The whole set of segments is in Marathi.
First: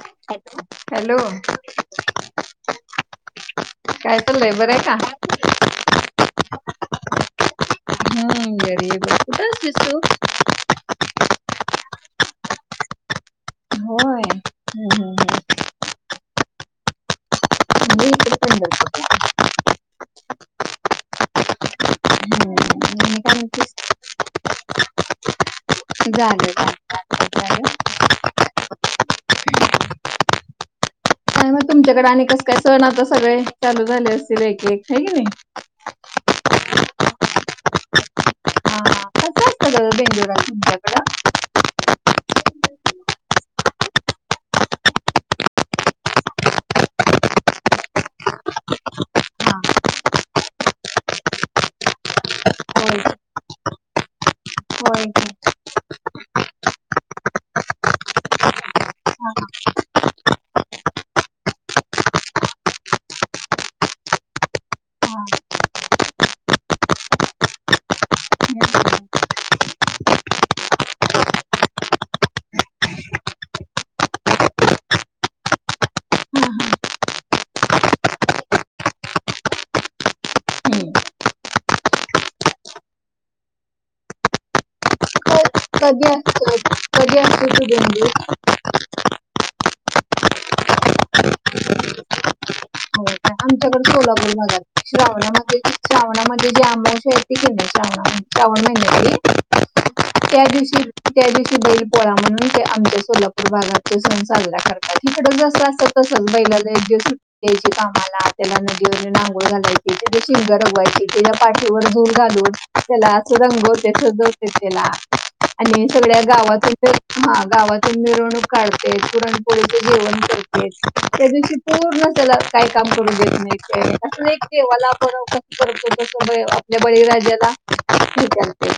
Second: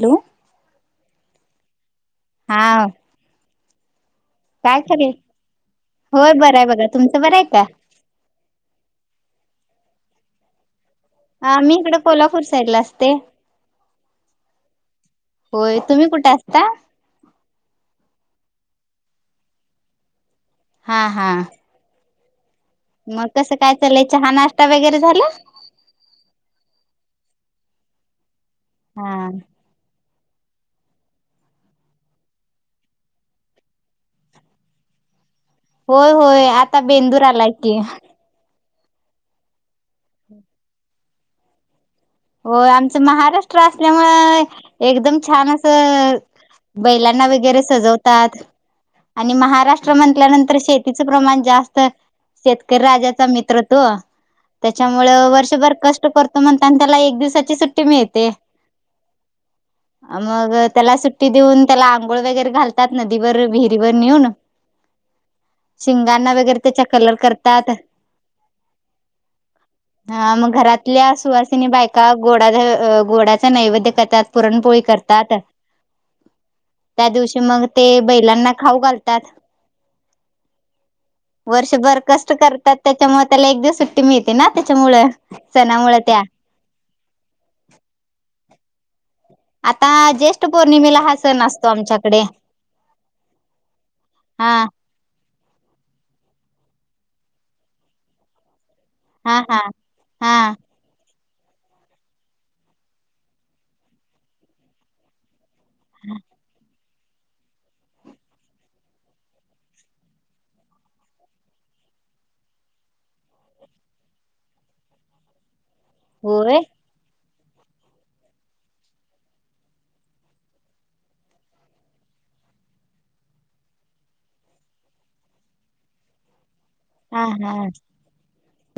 हॅलो अच्छा हॅलो हा काय चाललय बर आहे काय का.. करे होय बरं आहे बघा तुमचं बरं आहे का हाय बरी बघ.. ह. घरी हाय बघ कुठ होतीस तू हा मी इकडे कोल्हापूर साईड ला असते होय. हम्म हम्म हम्म. होय तुम्ही कुठे असता मी ईकडंच हाय हा हा हम्म आणि मग कसं काय म्हणतीस? चाललंय चहा नाश्ता वगैरे झाला झालाय की हा काय तुमच्याकडे आणि कस काय सण आता सगळे चालू झाले असतील एक एक होय की नाही हो होय आता बेंदूर आलाय की हा हा. कसं असतं ग बेंदुरा तुमच्याकडं? हो आमचं महाराष्ट्र असल्यामुळे एकदम छान असं बैलांना वगैरे सजवतात आणि हा महाराष्ट्र म्हटल्यानंतर शेतीचं प्रमाण जास्त शेतकरी होय राजाचा मित्र तो होय त्याच्यामुळे की. वर्षभर कष्ट करतो म्हणता त्याला एक दिवसाची सुट्टी मिळते हा हा. मग त्याला सुट्टी देऊन त्याला आंघोळ वगैरे घालतात नदीवर विहिरीवर नेऊन हम्म. शिंगांना वगरे त्या कलर करतात मग घरातल्या सुवासिनी नी बायका गोडा गोडाच नैवेद्य करतात पुरणपोळी करतात हा हा त्या दिवशी मग ते बैलांना खाऊ घालतात हम्म. वर्षभर कष्ट करतात त्याच्यामुळे त्याला एक दिवस सुट्टी मिळते ना त्याच्यामुळ क- सणामुळे कधी त्या असतो कधी असतो तो बेंदूर? आता ज्येष्ठ पौर्णिमेला हा सण असतो आमच्याकडे हो का? आमच्याकडे सोलापूर हा भागात श्रावणामध्ये श्रावणामध्ये जी अमावस्या येते की नाही श्रावणा श्रावण महिन्यातली हा हा हा त्या दिवशी त्या दिवशी आमच्या सोलापूर मग ते सण साजरा करतात मग बैलाला एक दिवस. [unintelligible] कामाला, त्याला नदीवरून अंघोळ घालायची, त्याची शिंग रंगवायची त्याच्या पाठीवर झूल घालून त्याला असं रंगवतात, सजवतात त्याला. आणि सगळ्या होय गावातून. [unintelligible] गावातून मिरवणूक काढतात. पुरणपोळीचे जेवण करतात. त्या दिवशी पूर्ण त्याला काही काम करू देत नाही. असं नाही [unintelligible] [unintelligible] हा बळीराजाला हा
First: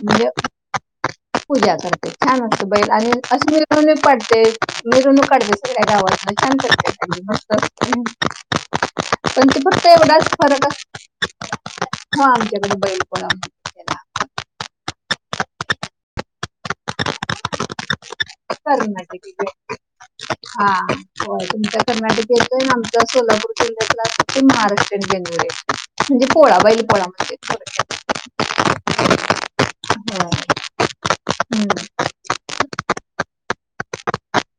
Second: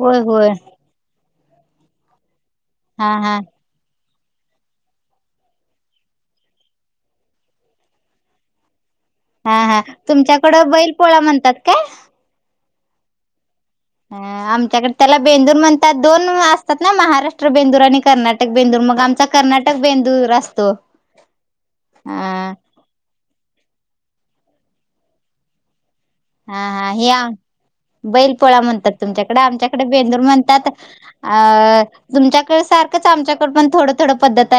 होय होय पूजा करते छान. बैल आणि हा [inaudible] हा ते मिरवणूक काढत्यात सगळ्या गावातून छान करतात मस्तं असत. हा हा तुमच्याकडे बैलपोळा म्हणतात कायं. असतो आमच्याकडे बैलपोळा म्हणतात. हं, आमच्याकडे त्याला बेंदूर म्हणतात. दोन असतात ना महाराष्ट्र बेंदूर आणि कर्नाटक बेंदूर मग आमचा कर्नाटकी कर्नाटक बेंदूर असतो. हा होय तुमचा कर्नाटक अ.. पश्चिम महाराष्ट्र जंगले हा हा हे बैलपोळा म्हणतात. तुमच्याकडे आमच्याकडे बेंदूर होय. म्हणतात. हम्म अ तुमच्याकडे सारखंच आमच्याकड पण थोडी-थोडी पद्धत.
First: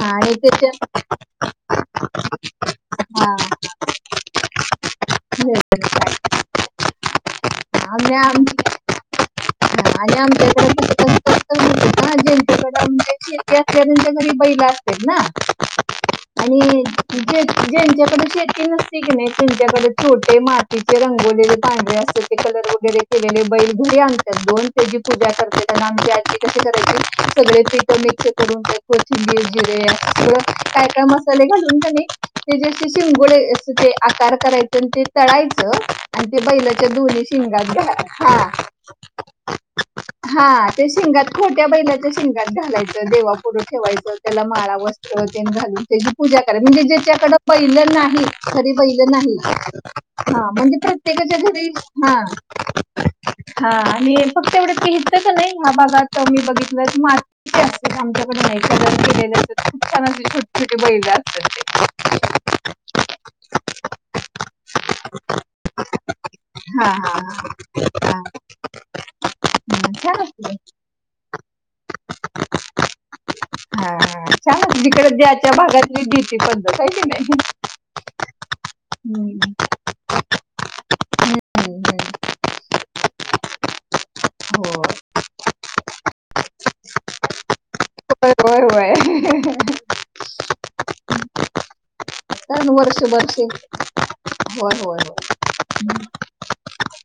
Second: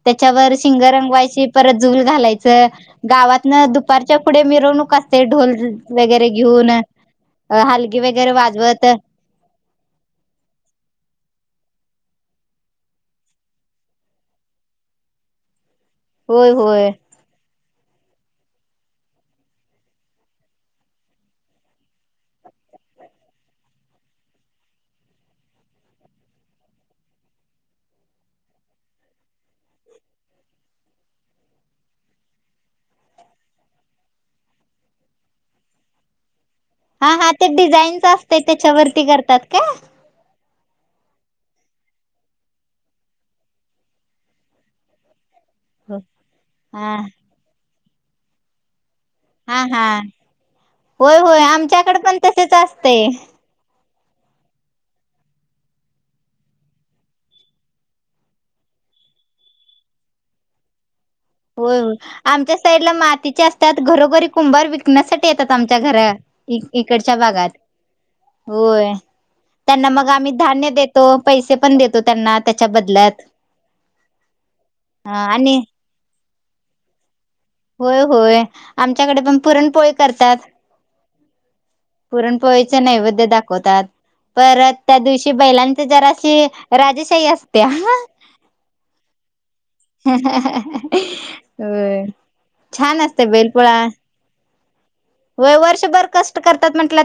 हा आणि त्याच्यावर त्याच्या शिंग रंगवायची, परत झूल घालायचं हा गावातून दुपारच्या पुढे मिरवणूक असते. ढोल वेगळंच आहे. घेऊन. [inaudible] हा हलगी वगैरे वाजवत ज्यांच्याकडे म्हणजे शेती असतात, त्यांच्याकडे बैल असतात ना. होय आणि होय [unintelligible] ज्यांच्याकडे शेती नसते की नाही, त्यांच्याकडे छोटे मातीचे रंगवलेले पांढरे असते. कलर वगैरे केलेले बैल घरी आणतात दोन त्यांची पूजा करतात त्यांना आमची आजी कस करायची सगळे तिखट मिक्स करून त्यात कोथिंबीर जिरे काय काय मसाले घालून त्यानी त्याचे शिंगोळे अस ते आकार करायचे आणि ते तळायचं बैलाच्या. हा हा [unintelligible] ते डिझाईन्स हा असते त्याच्यावरती करतात का? हा ते शिंगात खोट्या बैलाच्या शिंगात घालायचं, देशापुढे ठेवायचे, त्याला माळा, वस्त्र... [unintelligible] घालून हो. त्याची पूजा करायची, म्हणजे हा ज्याच्याकडे बैल नाही. [unintelligible] खरी. बैल नाही, हा म्हणजे होय प्रत्येकाच्या होय घरी.. आमच्याकडे पण तसेच असते. मी फक्त एवढंच की हित की नाही या भागात मी बघितलंय मातीचे असतात. आमच्याकडे नाही कलर केलेले असतात. खूप छान अस छोटे- छोटे बैल... असतात ते होय आमच्या साईडला मातीचे असतात घरोघरी कुंभार विकण्यासाठी येतात आमच्या घरा हा इकडच्या हा हा भागात हा. होय त्यांना हम्म, मग छान आम्ही असते धान्य देतो पैसे पण देतो त्यांना त्याच्या बदलात हा ह आणि ीती ब काही नाही [unintelligible] होय होय आमच्याकडे पण हम्म, पुरणपोळी करतात हम्म, हम्म. पुरणपोळीचे नैवेद्य दाखवतात परत हो त्या दिवशी बैलांच जरा राजेशाही असते हो होय वय अ [unintelligible] कारण छान वर्षभर असते शे बैलपोळा होय होय व होय वर्षभर कष्ट करतात म्हटल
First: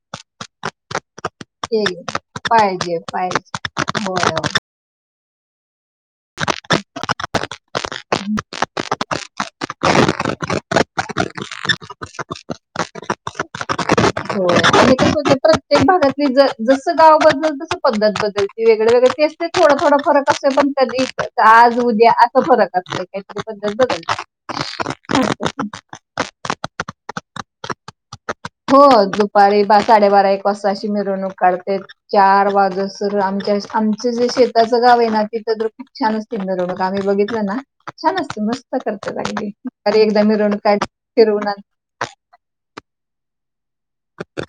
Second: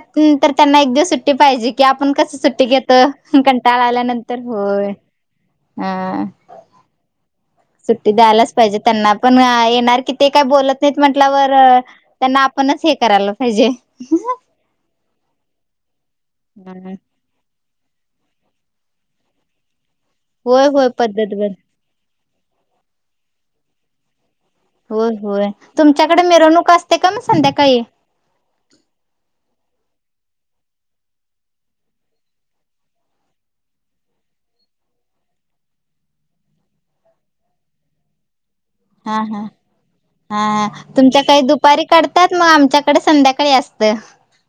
त्यांना एक दिवस सुट्टी पाहिजे की येईल आपण कस सुट्टी पाहिजे घेतो कंटाळा पाहिजे आल्यानंतर होय हा सुट्टी द्यायलाच पाहिजे त्यांना पण येणार कि ते काय बोलत नाहीत म्हटल्यावर त्यांना आपणच हे करायला पाहिजे हो आ [unintelligible] ते भागात ह जसं गाव बदलल तस पद्धत बदल वेगळे वगळे ते सते थोड थडं खर कसं होय होय पद्धत पणत बर आज उद्या फरक काहीतरी पद्धत बदलते होय होय तुमच्याकडे मिरवणूक असते का म संध्याकाळी सकाळी साडेबारा एक वाजता अशी मिरवणूक काढते चार वाजसर आमच्या आमच जे शेताचं गाव आहे ना तिथं तर खूप छान असते मिरवणूक आम्ही बघितलं ना छान असते मस्त हा करतात हा अगदी अरे एकदा हा मिरवणूक ह काढ तुमच्या काही फिरवून आण दुपारी काढतात मग आमच्याकडे संध्याकाळी असतात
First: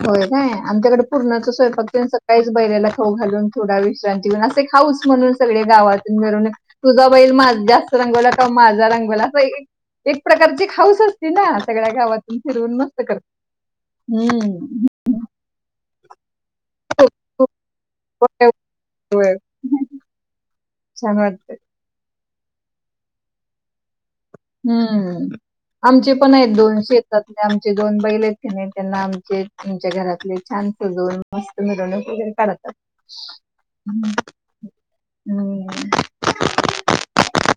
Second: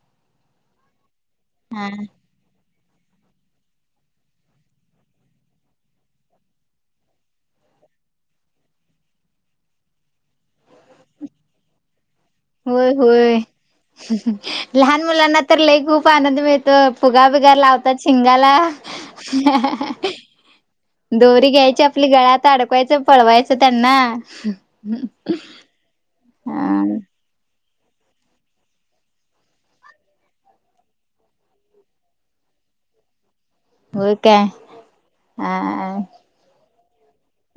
होय काय आणिम त्याकडे पूर्णाच स्वयंपाक सकाळीच बैलाला घालून थोडा विश्रांती घऊन असे खाऊस म्हणून सगळे गावातून घरून तुझा बैल मा जास्त रंगवला कि माझा रंगवला अस एक एक प्रकारची खाऊस असते ना सगळ्या गावात तम फिरवून होय मस्त कर होय लहान मुलांना तर लई पाण्या व [unintelligible] त फुगा बिगार लावतात होय शिंगाला होय. होय. छान दोरी वाटतं. घ्यायची आपल्या गळ्यात आडकवायचं पळवायचं त्यांना हम्म आमचे पण आहेत अ दोनशे तज्ञ. आमचे दोन बैले त्यांना आमचे म्हणजे घरातले छान सजवुन मस्त मिरवणू वगैरे काढतात. हम्म. होकाय अ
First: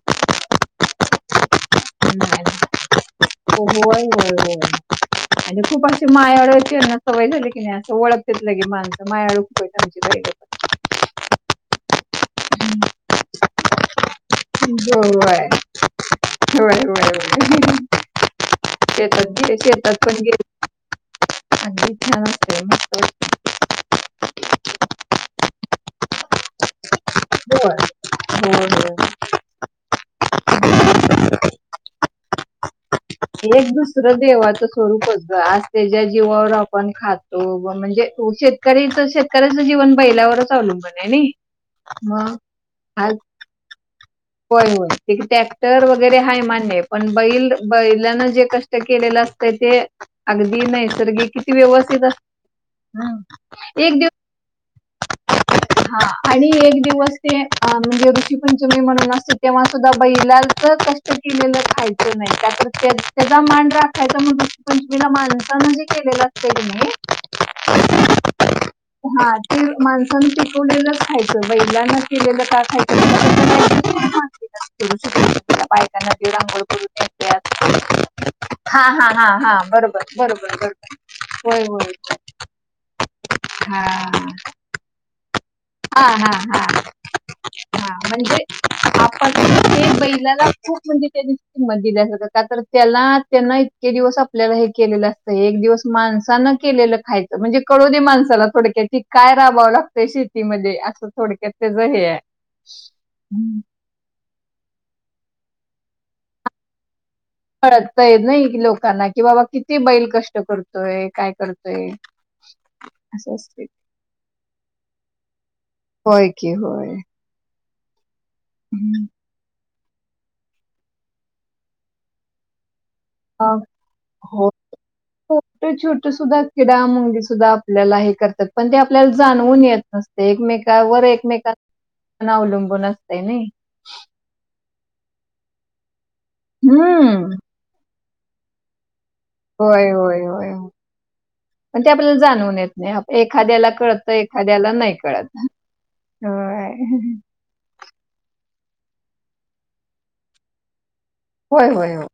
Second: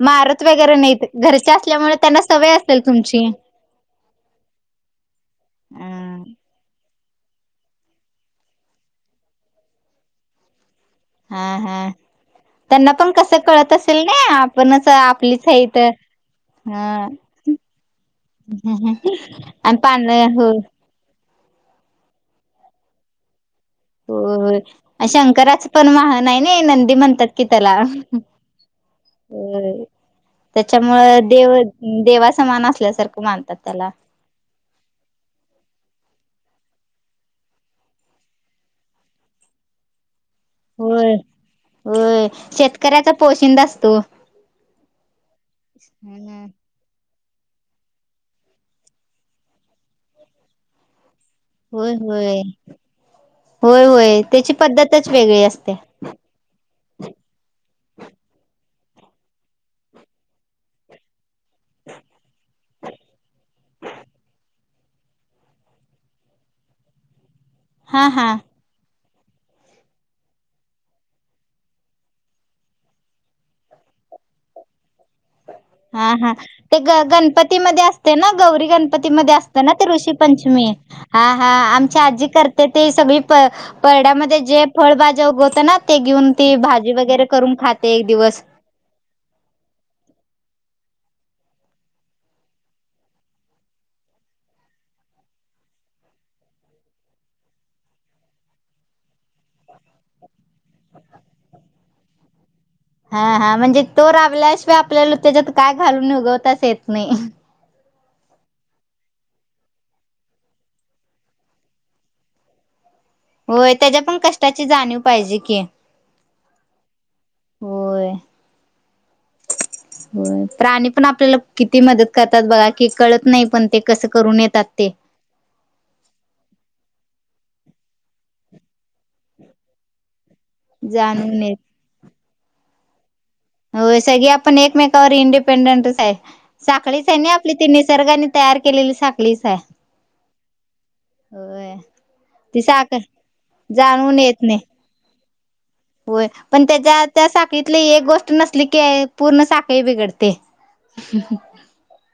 मारत वगैरे नाहीत. घरच्या असल्यामुळे त्यांना सवय असेल तुमची होय होय होय आणि खूप अे अं मायाडु आहे. त्याना सवय कि नाही असं ओळखत्यात लगेच माणसं मायाळु आमची. हा हा. त्यांना पण कस कळत असेल ना आपणच होय, आपलीच हे तर ह होय, होय, होय. शेतात आणि पान हो. अज इ थ नस्ते मस्त [unintelligible] हो शंकराच पण महान आहे ना. हे नंदी म्हणतात की वाटतं. त्याला. होय. होय, होय. त्याच्यामुळं देव देवासमान असल्यासारखं. मानतात एक त्याला. दुसरं देवाचं स्वरूपत आज त्याच्या जीवावर आपण. पण खातो व म्हणजे शेतकरी शेतकऱ्याच जीवन बदलावेच. होय होय शेतकऱ्याचा आज पोशिंद असतो. होय हो ते टॅक्टर वगैरे हाय मान्य पण. बैल बैलान जे कष्ट केलेलं असत ते अगदी नैसर्गिक. किती होय व्यवस्थित अस होय होय दिव होय त्याची पद्धतच वेगळी असते हा आणि एक दिवस ते म्हणजे ऋशीपंचमीला. तुम्ही म्हनला. तेव्हा सुद्धा बैलाचं काही तरी. केलेलं खायचं नाही का तर त्या त्याचा मान राखायचा म्हणून. पचलेल माणसा म्हनजे केलेलं असते की नाय. हा हा हा ते माणसन पिकवलेलंच खायचं बैलांना केलेलं का खायचं नाही. जा [inaudible] हा हा ते ग गणपतीमध्ये असते ना गौरी हा हा हा ग हां, हां, हां, गणपतीमध्ये हां. असते ना गैरी गणपती मध्ये ते बरोबर, ऋषी बरोबर, पंचमी बरोबर. हा हा होय, होय. आमची आजी करते ते सगळी प हां. परड्यामध्ये जे फळभाज्या होत. ना ते हां, घेऊन हां, ती हां, भाजी वगैरे करून खाते हां. एक म्हणजे दिवस. आपण ते बैलाला खूप म्हणजे त्यानी किंमत दिली अस का तर त्याला त्यांन इतके दिवस आपल्याला हे केलेलं असतं एक दिवस माणसानं केलेलं खायचं म्हणजे कळून दे माणसाला थोडक्या त काय राबवावं लागतं शेत. शेेती मध्ये असं थोडक्यात त्याच हे आहे. हा हा म्हणजे तो राब आपल्याशिवाय आपल्याला त्याच्यात काय घालून उगवताच येत नाही. कळतय नाही लोकांना कि बाबा किती बैल कष्ट करतोय काय करतोय. असं असते होय त्याच्या पण कष्टाची जाणीव पाहिजे की. कि होय. होय. हम्म. हो प्राणी पण आपल्याला किती मदत करतात बघा. कि कळत नाही अं, पण ते कस करून हो येतात ते. दा आपल्याला हे करतात पण ते आप पल्याला जानवुन येत नसतय एकमेकावर जाणून एकमेक ' येत ' अवलंबून अस होय सगळी आपण एकमेक इंडिपेंडेंटच आहे साखळीच आहे हम्म आपली तिन निसर्गाने तयार केलेली साख होय होय होय होय. होय पण ते आपल्याला जाणवून ती येत नाही साखर आप एखाद्याला कळत जाणवून येत एखाद्याला नाही कळत हम होय पण त्याच्या त्या साखळीतली एक गोष्ट ष्ट नसली की पूर्ण साखळी बिघडते होय होय हो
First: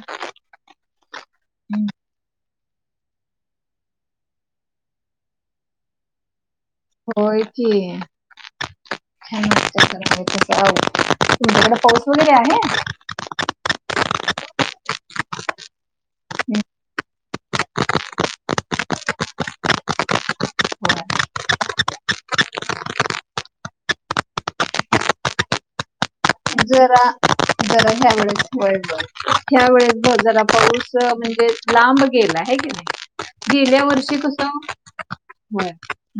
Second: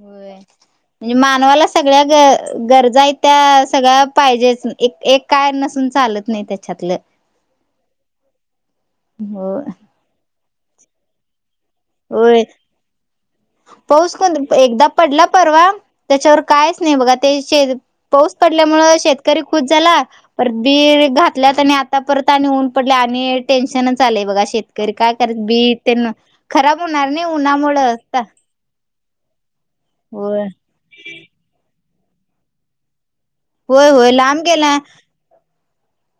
होय म्हण्जे मानवाला हम्म. सगळ्या ग गरजाही त्या सगळ्या पाहिजेच एक एक काय नसून चालत नाही त्या हो की खाय हो जावु होय पाऊस कोणद एकदा पडला परवा त्याच्यावर कायच नाही बघा ते शद पाऊस पडल्यामुळ शेतकरी खुश झाला पर बी होय घातल्यात आणि आता परत आणि ऊन पडले आणि टेन्शनच आलेय बघा शेतकरी काय कररा बी तेन खराब जरा होणार नाही जरा उन्हामुळं त्यागळेच वय बग ह्यावेळेस बग जरा होय पाऊस म्हणजे लांब गला हे कनी व्हय व्हय लांब गेलाय. होय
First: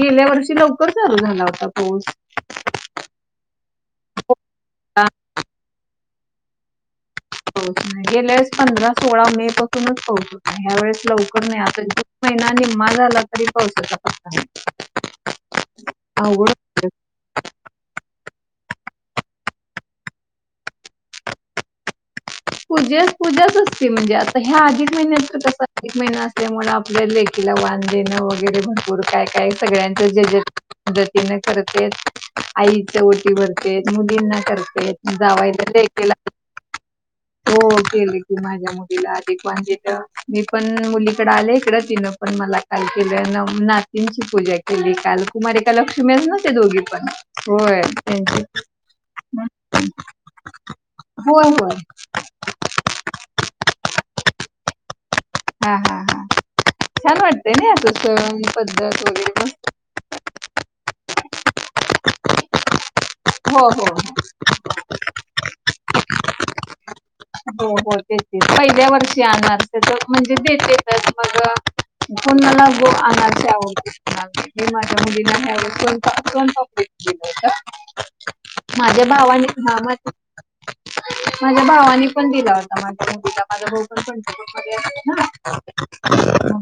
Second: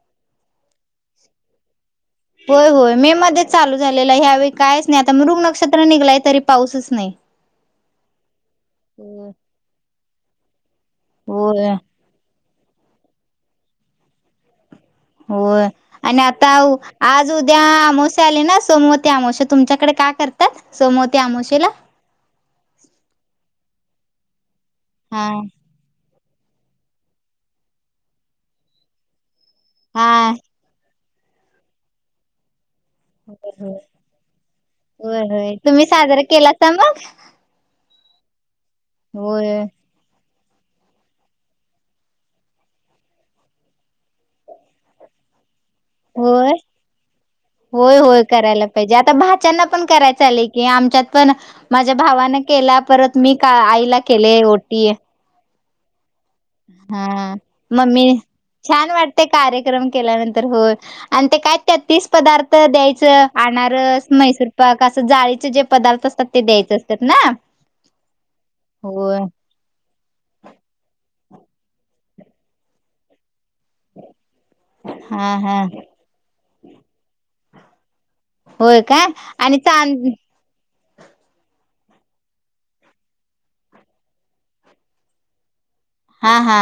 गेल्या वर्षी लवकर चालू झाला होता कोर्स! होय होय मे मध्ये चालू झालेलं आहे ह्यावेळी कायच नाही होता आता मृग नक्षत्र निघालयच तरी पाऊसस नई हो गेल्याळेस पंधरा सोळा मे पासूनच पउस ह्यावेळेस लवकर नाही होय आता जुन महि ना निम्मा झाला तरी पावसाचा पत्ता ना होय आणि आता उ आज उद्या आमोसा आले ना सोमवती अमोशा तुमच्याकडे काय करतात सोमवती अमवशेला पूजेस पूजाच असते म्हणजे आता हि ह्या अधिक हा महिन्यात कस प्रतिक महिन्या तेमु आपल्या लेखीला वानं देेणं वगैरे भरपूर काय कायं सगळ्यांच जे हा. जे द तीने करते आईच ओटी भरतेत मुलींना करते होय होय जावायला तुम्ही लेकी साजरा केलासा मग? हो के ले कि माहिती मुलीला अधी होय. म्हणजेथ मी पणन मुलीकड आले इकडं तिनं पण मला काल केलंन नातींची पूजा केली काल कुमार त्या लक्ष्मीच नते होय दोघी पण होय त्यांचे करायला पाहिजे आता भाच्यांना पण कराय चाललंय की आमच्यात [inaudible] पण होय होय माझ्या भावानं केला परत मी का आईला केले ओटी हा हा हा छान हाआ वाटतंय ना मम्मी असं सण छान पद्धत वाटते वगैरे पण कार्यक्रम केल्यानंतर होय आणि ते काय त्या तीसं पदार्थ द्यायचं हो आनार हो स म्हैसूर पाक असं जाळीचे जे पदार्थ असतात ते द्यायच असतात ना हो हो तेच [inaudible] होय जिदी ते [unintelligible] [unintelligible] धुन ला गो आनांद [inaudible] हा हा [inaudible] [inaudible] [inaudible] होय का आणि हा मा चांनअ माझ्या भावाने पण दिला होता माझ्या पण दिला माझा भाऊ पण पण हा हा हा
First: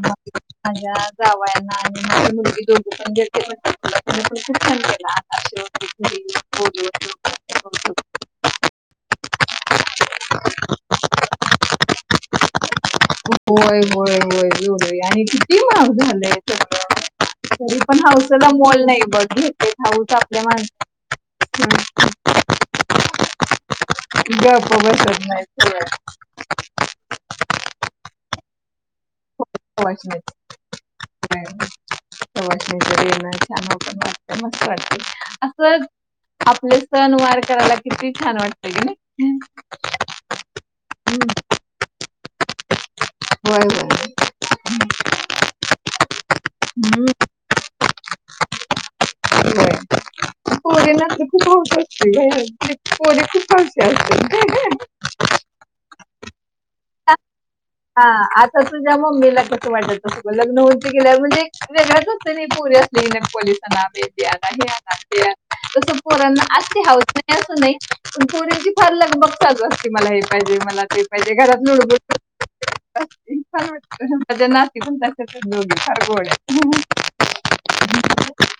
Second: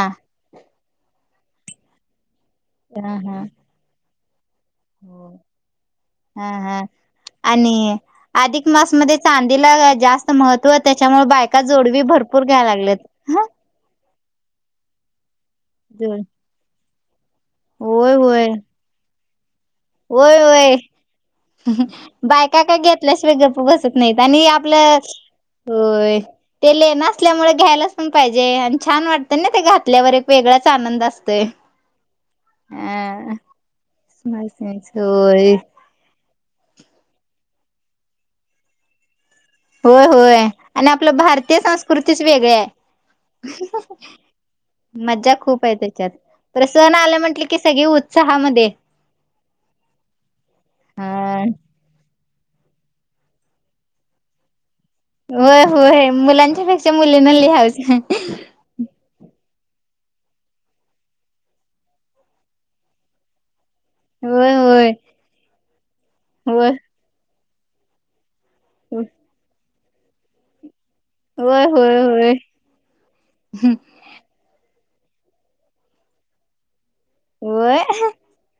माझ्या जावयाना आणि माझी मुगी दो द प हा ज हा [unintelligible] हा हा घरी बोलवून आणि अधिक मास मध्ये चांदीला जास्त महत्त्व त्याच्यामुळे बायका जोडवी भरपूर घ्यायला लागलेत होय होय होय [inaudible] होय आणि किती माग झालाय [inaudible] पण होय होय हौसला मोॉल नाही बघ ह [inaudible] होय होय बायका का घेतल्याशी वे गप बसत नाहीत आणि गप्प आपलं बसत नाहीत होय ते ले नसल्यामुळे घ्यायलाच पण पाहिजे जे अन छान वाटतं ना ते घातल्यावर एक वेगळाच आनंद असतोय सवासणीच येणं अ छान पण वाटत मा मस्त [inaudible] वाटते. होय असं आपले सण वार करायला किती छान वाटत की नी होय होय आणि आपलं भारतीय संस्कृतीच वेग [inaudible] होय होय. [unintelligible] मजा खूप आहे त्याच्यात प्रस हम्म आ म्ह की सग चहामध्ये होय. [inaudible] [inaudible] होय होय मुलांच्या पेक्ष असे मुूल्य न लिहावज वाटतं लग्न होत गे म्हणजे वेगळातच पोरी असली पोली होय होय. हे तसं पोरना हे आणा ते आणा होय असते हौस नाही का अस नाही पुरीेची फार लग बग चालू मला हे पाहिजे मला ते पाहिजे घर होय होय होय. [inaudible] ण दोघी ख गोळ्या [inaudible] होय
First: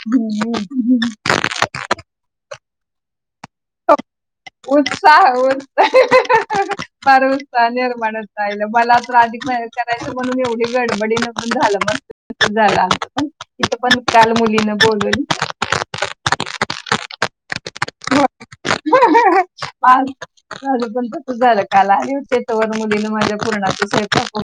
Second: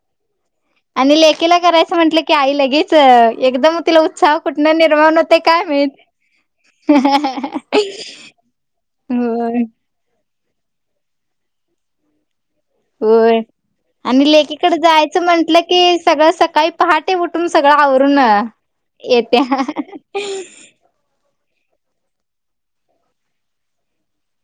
हम्म. आणि लेकीला करायचं म्हंटलं की आई लगेच एकदम तिला उत्साह कुठनं निर्माण उत्साह होतय काय उत्सा माहित. फार उत्साह निर्माणत होत आईला मला तर अधिक होय महिन्यात करायची म्हणून एवढी गडबडीनं पण झालं मग होय आणि मुलीनं लेकीकडे बोलवली जायचं म्हंटलं की सगळं सकाळी पहाटे उठून सगळं आवरून ये त्या माझं पण तसं झालं काल आली होती तोवर मुलीन माझ्या पुरणाचा स्वयंपाक